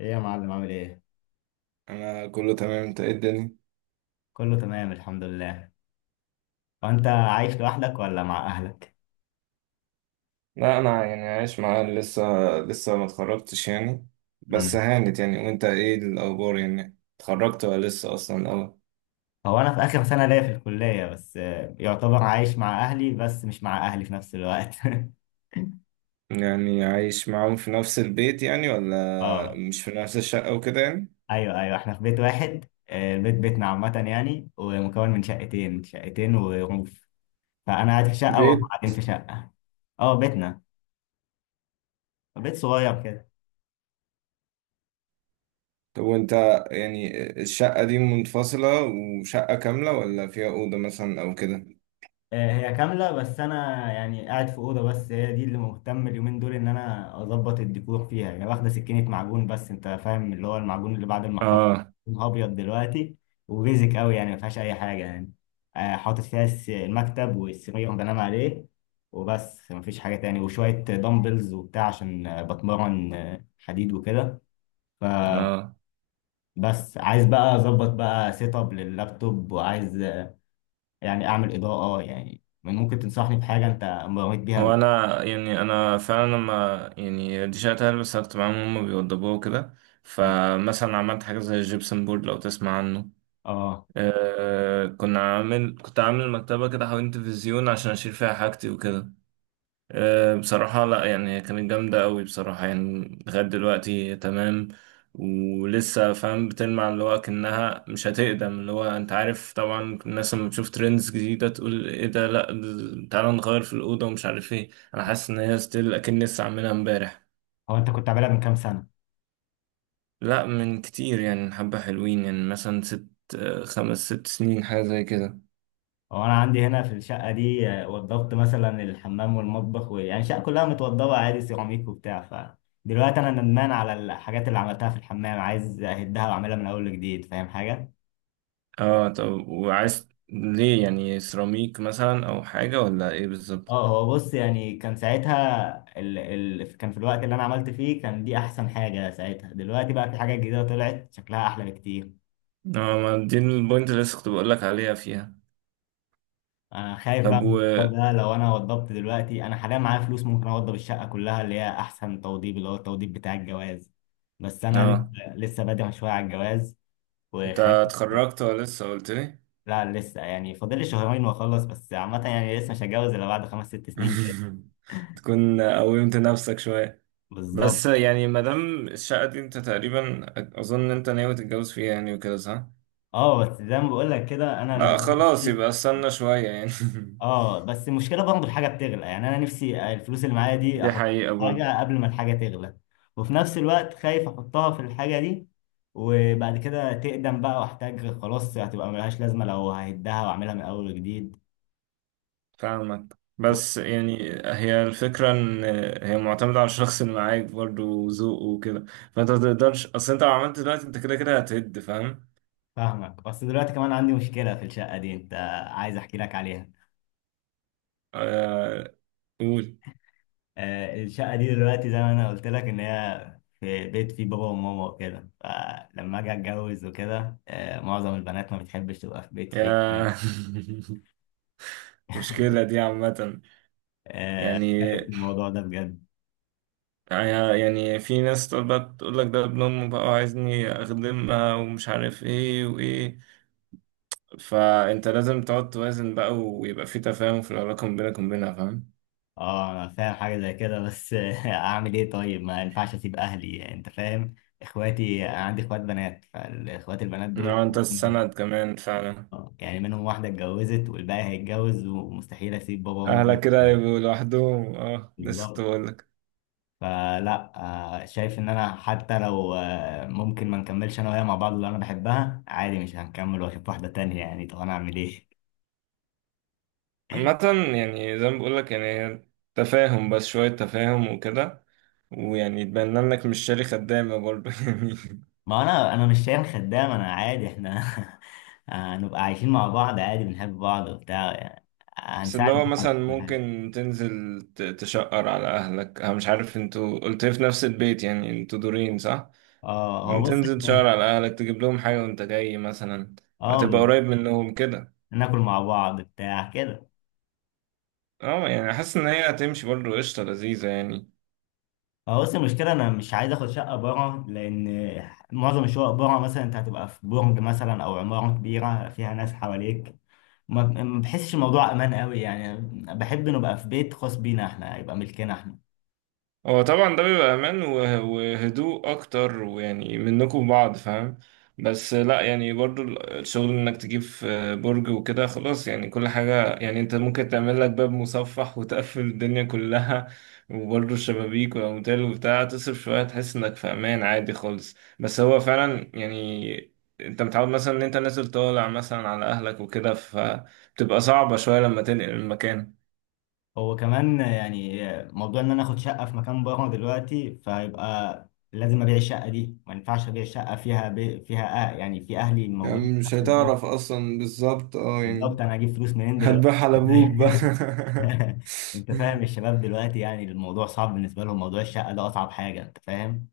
ايه يا معلم، عامل ايه؟ انا كله تمام. انت ايه الدنيا؟ كله تمام الحمد لله. وانت عايش لوحدك ولا مع اهلك؟ لا، انا يعني عايش معاه لسه. لسه ما اتخرجتش يعني. بس مم. هانت يعني. وانت ايه الاخبار؟ يعني اتخرجت ولا لسه اصلا؟ اه، هو انا في اخر سنة ليا في الكلية، بس آه، يعتبر عايش مع اهلي بس مش مع اهلي في نفس الوقت. يعني عايش معاهم في نفس البيت يعني، ولا اه، مش في نفس الشقة وكده يعني؟ ايوه ايوه، احنا في بيت واحد، آه، البيت بيتنا عامة يعني، ومكون من شقتين، شقتين وروف. فانا قاعد في شقة وهم بيت. قاعدين في شقة. اه بيتنا، بيت صغير كده. طب وانت يعني الشقة دي منفصلة وشقة كاملة، ولا فيها أوضة مثلا او كده؟ آه، هي كاملة بس أنا يعني قاعد في أوضة، بس هي دي اللي مهتم اليومين دول إن أنا أظبط الديكور فيها يعني. واخدة سكينة معجون، بس أنت فاهم اللي هو المعجون اللي بعد المحط. اه. لونها أبيض دلوقتي، وبيزك أوي يعني، مفيهاش أي حاجة يعني. آه، حاطط فيها المكتب والسرير اللي بنام عليه، وبس مفيش حاجة تاني، وشوية دمبلز وبتاع عشان آه، بتمرن آه، حديد وكده. فبس. اه، عايز بقى أظبط بقى سيت أب لللابتوب، وعايز يعني اعمل اضاءه يعني. من ممكن تنصحني بحاجه انت مريت بيها قبل؟ هو انا يعني انا فعلا لما يعني دي شهادة هلبس كنت معاهم، هم بيوضبوها وكده. مم. فمثلا عملت حاجه زي الجبسن بورد لو تسمع عنه. اه. أه، كنا عامل كنت عامل مكتبه كده حوالين تلفزيون عشان اشيل فيها حاجتي وكده. أه، بصراحة لا، يعني هي كانت جامدة أوي بصراحة، يعني لغاية دلوقتي تمام. ولسه فاهم بتلمع، اللي هو أكنها مش هتقدم، اللي هو أنت عارف طبعا الناس لما تشوف ترندز جديدة تقول إيه ده، لأ تعالى نغير في الأوضة ومش عارف إيه. أنا حاسس إن هي ستيل، أكن لسه عاملها إمبارح. هو انت كنت عاملها من كام سنه؟ لأ من كتير يعني، حبة حلوين يعني، مثلا ست. أه، خمس ست سنين حاجة زي كده. هو انا عندي هنا في الشقه دي آه، وضبت مثلا الحمام والمطبخ، ويعني الشقه كلها متوضبه عادي، سيراميك وبتاع. فدلوقتي انا ندمان على الحاجات اللي عملتها في الحمام، عايز اهدها واعملها من اول وجديد، فاهم حاجه؟ اه، طب وعايز ليه يعني سيراميك مثلا أو حاجة ولا إيه بالظبط؟ اه هو بص يعني، كان ساعتها كان في الوقت اللي انا عملت فيه كان دي احسن حاجه ساعتها. دلوقتي بقى في حاجات جديده طلعت شكلها احلى بكتير. اه، ما دي البوينت اللي لسه كنت بقول لك عليها فيها. انا خايف بقى طب من الموضوع و، ده. لو انا وضبت دلوقتي، انا حاليا معايا فلوس ممكن اوضب الشقه كلها، اللي هي احسن توضيب، اللي هو التوضيب بتاع الجواز. بس انا اه، لسه لسه بادئ شويه على الجواز، انت وخايف. اتخرجت ولا لسه؟ قلت لي. لا لسه، يعني فاضل لي شهرين واخلص، بس عامه يعني لسه مش هتجوز الا بعد خمس ست سنين كده. تكون قومت نفسك شوية. بالظبط. بس يعني ما دام الشقة دي انت تقريبا اظن ان انت ناوي تتجوز فيها يعني وكده، صح؟ اه بس زي ما بقول لك كده لا انا. خلاص، يبقى استنى شوية يعني. اه بس المشكله برضه الحاجه بتغلى يعني، انا نفسي الفلوس اللي معايا دي دي احط حقيقة في برضه. حاجه قبل ما الحاجه تغلى، وفي نفس الوقت خايف احطها في الحاجه دي وبعد كده تقدم بقى واحتاج خلاص، هتبقى ملهاش لازمه، لو ههدها واعملها من اول وجديد. فاهمك، بس يعني هي الفكرة ان هي معتمدة على الشخص اللي معاك برضه وذوقه وكده. فانت ما تقدرش، اصل انت لو عملت دلوقتي انت كده كده هتهد، فاهم؟ فاهمك. بس دلوقتي كمان عندي مشكله في الشقه دي انت، عايز احكي لك عليها. آه، قول. آه، الشقه دي دلوقتي زي ما انا قلت لك ان هي في بيت فيه بابا وماما وكده، فلما اجي اتجوز وكده آه، معظم البنات ما بتحبش تبقى في بيت فيه. يا، مشكلة دي عامة. آه، يعني خايف من الموضوع ده بجد. يعني في ناس تقعد بقى تقول لك ده ابن أمه بقى وعايزني أخدمها ومش عارف إيه وإيه. فأنت لازم تقعد توازن بقى، ويبقى في تفاهم في العلاقة ما بينك وبينها، فاهم؟ اه انا فاهم حاجه زي كده، بس اعمل ايه طيب؟ ما ينفعش اسيب اهلي انت فاهم. اخواتي، انا عندي اخوات بنات، فالاخوات البنات دول إنما أنت السند كمان فعلا. آه، يعني منهم واحده اتجوزت والباقي هيتجوز، ومستحيل اسيب بابا وماما أهلك كده لوحدهم. يبقوا لوحدهم. أه، لسه كنت بالظبط. بقول لك. فلا. آه، شايف ان انا حتى لو آه، ممكن ما نكملش انا وهي مع بعض، اللي انا بحبها، عادي مش هنكمل واشوف واحده تانية يعني. طب انا اعمل ايه؟ عامة يعني زي ما بقول لك، يعني هي تفاهم، بس شوية تفاهم وكده. ويعني يتبنى لك، مش شاري خدامة برضه. يعني ما انا مش شايل خدام، انا عادي احنا هنبقى عايشين مع بعض عادي، بنحب بعض وبتاع يعني، بس اللي هنساعد هو بعض مثلا في كل حاجه. ممكن تنزل تشقر على أهلك. أنا مش عارف، انتوا قلت لي في نفس البيت يعني، انتوا دورين، صح؟ اه هو بص تنزل احنا. تشقر على أهلك، تجيب لهم حاجة وانت جاي مثلا. اه هتبقى بالظبط. قريب منهم كده. ناكل مع بعض بتاع كده. اه، يعني حاسس إن هي هتمشي برضه قشطة لذيذة يعني. هو بص المشكله انا مش عايز اخد شقه بره، لان معظم الشقق بره مثلا انت هتبقى في برج مثلا او عماره كبيره فيها ناس حواليك، ما بحسش الموضوع امان قوي يعني. بحب نبقى في بيت خاص بينا احنا، يبقى ملكنا احنا. هو طبعا ده بيبقى امان وهدوء اكتر، ويعني منكم بعض، فاهم. بس لا، يعني برضو الشغل انك تجيب في برج وكده، خلاص يعني كل حاجة. يعني انت ممكن تعمل لك باب مصفح وتقفل الدنيا كلها. وبرضو الشبابيك والاموال وبتاع، تصرف شوية تحس انك في امان عادي خالص. بس هو فعلا يعني انت متعود مثلا ان انت نازل طالع مثلا على اهلك وكده، فبتبقى صعبة شوية لما تنقل المكان. هو كمان يعني موضوع ان انا اخد شقه في مكان بره دلوقتي، فيبقى لازم ابيع الشقه دي، ما ينفعش ابيع الشقه فيها بي فيها آه يعني في اهلي موجودين يعني في مش نفس البيت. هتعرف اصلا بالظبط، اه يعني. بالظبط، انا هجيب فلوس منين دلوقتي؟ هتبيعها على انت ابوك بقى. فاهم. انت فاهم الشباب دلوقتي يعني الموضوع صعب بالنسبه لهم، موضوع الشقه ده اصعب حاجه انت فاهم.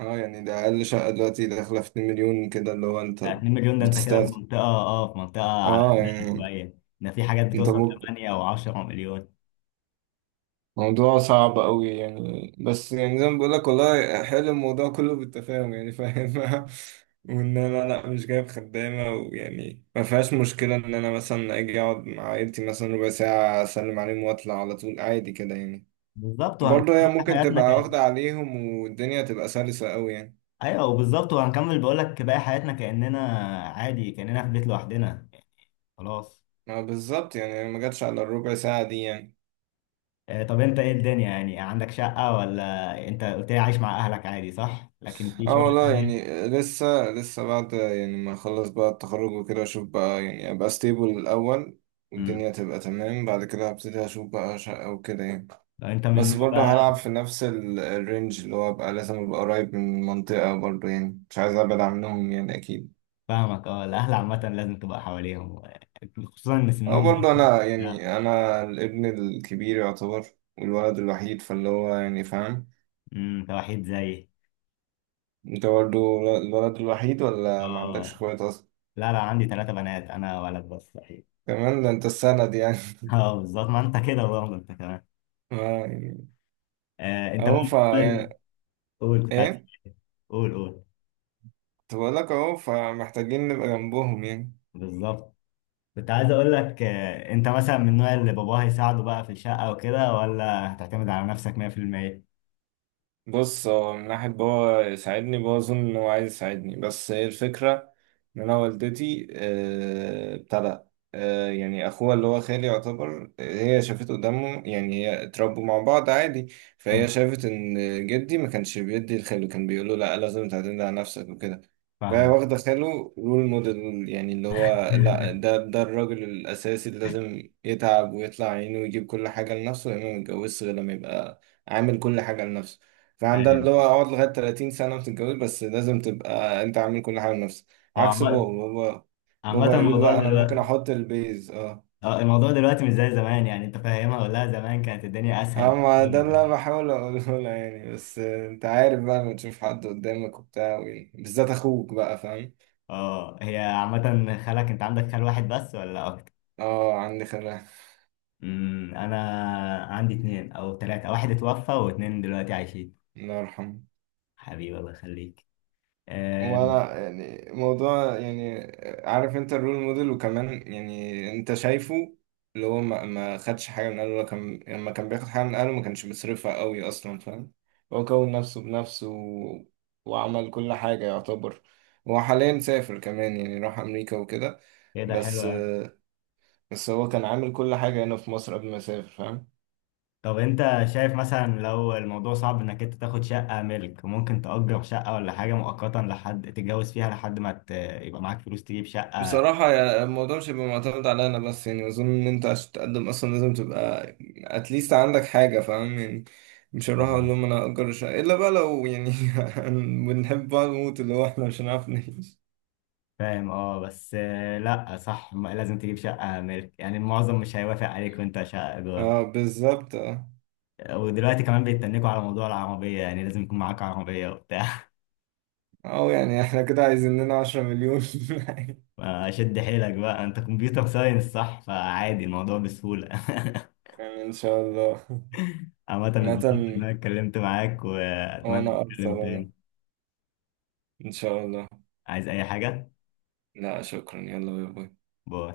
اه يعني ده اقل شقة دلوقتي داخلة في 2 مليون كده، اللي هو انت يعني 2 مليون ده انت كده في بتستاهل. منطقه اه آه، في منطقه على اه قدها يعني شويه، ده في حاجات انت بتوصل ممكن 8 او 10 مليون. موضوع صعب قوي يعني. بس يعني زي ما بقول لك، والله حلو الموضوع كله بالتفاهم، يعني فاهم. وان انا لا مش جايب خدامة، ويعني ما فيهاش مشكلة ان انا مثلا اجي اقعد مع عيلتي مثلا ربع ساعة، اسلم عليهم واطلع على طول عادي كده يعني. بالظبط، وبرضه هي وهنكمل ممكن حياتنا. تبقى واخدة عليهم، والدنيا تبقى سلسة قوي يعني. ايوه بالظبط، وهنكمل بقول لك باقي حياتنا، كاننا عادي كاننا في بيت لوحدنا، خلاص. ما بالظبط يعني، ما جاتش على الربع ساعة دي يعني. آه، طب انت ايه الدنيا؟ يعني عندك شقه ولا انت قلت لي عايش مع اهلك عادي، صح، لكن في اه شقه والله يعني تانية؟ لسه. لسه بعد يعني ما اخلص بقى التخرج وكده، اشوف بقى يعني ابقى ستيبل الاول، امم، والدنيا تبقى تمام. بعد كده هبتدي اشوف بقى شقة وكده يعني. لو انت من بس النوع برضه بقى. هلعب في نفس الرينج، اللي هو ابقى لازم ابقى قريب من المنطقة برضه، يعني مش عايز ابعد عنهم يعني اكيد. فاهمك. اه الاهل عامه لازم تبقى حواليهم، خصوصا ان اه سنهم. برضه انا، يعني انا الابن الكبير يعتبر، والولد الوحيد، فاللي هو يعني فاهم. امم، انت وحيد زيي؟ انت برضه الولد الوحيد، ولا ما عندكش اه. اخوات اصلا؟ لا لا عندي ثلاثه بنات، انا ولد بس صحيح. كمان ده انت السند يعني. اه بالظبط، ما انت كده برضه انت كمان. اه يعني آه انت اهو فا بقى، يعني. قول كنت عايز. ايه؟ قول قول. كنت بقول لك اهو، فمحتاجين نبقى جنبهم يعني. بالظبط، كنت عايز اقول لك آه، انت مثلا من النوع اللي باباه هيساعده بقى في الشقة وكده، ولا هتعتمد على نفسك 100%؟ بص، هو من ناحية بابا يساعدني، بابا أظن إن هو عايز يساعدني، بس هي الفكرة إن أنا والدتي، آه، ابتدى، آه، يعني أخوها اللي هو خالي يعتبر، آه، هي شافته قدامه يعني، هي اتربوا مع بعض عادي. فهي مم. شافت إن جدي ما كانش بيدي لخاله، كان بيقوله لأ، لازم تعتمد على نفسك وكده. فهي فاهم. واخدة خاله رول موديل، يعني اللي هو لأ، ده الراجل الأساسي اللي لازم يتعب ويطلع عينه ويجيب كل حاجة لنفسه، يعني ما يتجوزش غير لما يبقى عامل كل حاجة لنفسه. فعندها فاهم. اللي هو اقعد لغاية 30 سنة وتتجوز، بس لازم تبقى انت عامل كل حاجة لنفسك. هو عكس عامة، بابا. بابا عامة بابا يقول الموضوع لا، انا ممكن دلوقتي. احط البيز، اه. اه، الموضوع دلوقتي مش زي زمان يعني، انت فاهمها ولا لا؟ زمان كانت الدنيا اسهل اما ده بكتير. اللي انا بحاول اقوله لها يعني. بس انت عارف بقى لما تشوف حد قدامك وبتاع بالذات اخوك بقى، فاهم. اه هي عامة، خالك انت عندك خال واحد بس ولا اكتر؟ اه عندي خلاف. امم، انا عندي اتنين او تلاتة، واحد اتوفى واتنين دلوقتي عايشين. الله يرحمه. حبيبي الله يخليك. آه، ولا يعني موضوع يعني. عارف انت الرول موديل، وكمان يعني انت شايفه اللي هو ما خدش حاجة من اهله، كان لما كان بياخد حاجة من اهله ما كانش بيصرفها قوي اصلا، فاهم. هو كون نفسه بنفسه و وعمل كل حاجة يعتبر. هو حاليا سافر كمان، يعني راح امريكا وكده. كده بس حلو. بس هو كان عامل كل حاجة هنا في مصر قبل ما يسافر، فاهم. طب انت شايف مثلا لو الموضوع صعب انك انت تاخد شقة ملك، ممكن تأجر شقة ولا حاجة مؤقتا لحد تتجوز فيها، لحد ما يبقى معاك فلوس تجيب شقة. بصراحة الموضوع مش هيبقى معتمد على أنا بس يعني. أظن إن أنت عشان تقدم أصلا لازم تبقى أتليست عندك حاجة، فاهم يعني. مش هروح آه. أقول لهم أنا هأجر شقة إلا بقى لو يعني. بنحب بعض موت، اللي هو إحنا مش هنعرف نعيش. فاهم. اه بس آه، لا صح، لازم تجيب شقة ملك، يعني المعظم مش هيوافق عليك وانت شقة إيجار. أه بالظبط أه. ودلوقتي كمان بيتنكوا على موضوع العربية، يعني لازم يكون معاك عربية وبتاع. أو يعني إحنا كده عايزين لنا 10 مليون. شد حيلك بقى، انت كمبيوتر ساينس صح، فعادي الموضوع بسهولة. يعني إن شاء الله. عامة اتبسطت مثلا. ان انا اتكلمت معاك، واتمنى وأنا أكثر نتكلم والله. تاني. إن شاء الله. عايز اي حاجة؟ لا شكرا، يلا باي باي. باي.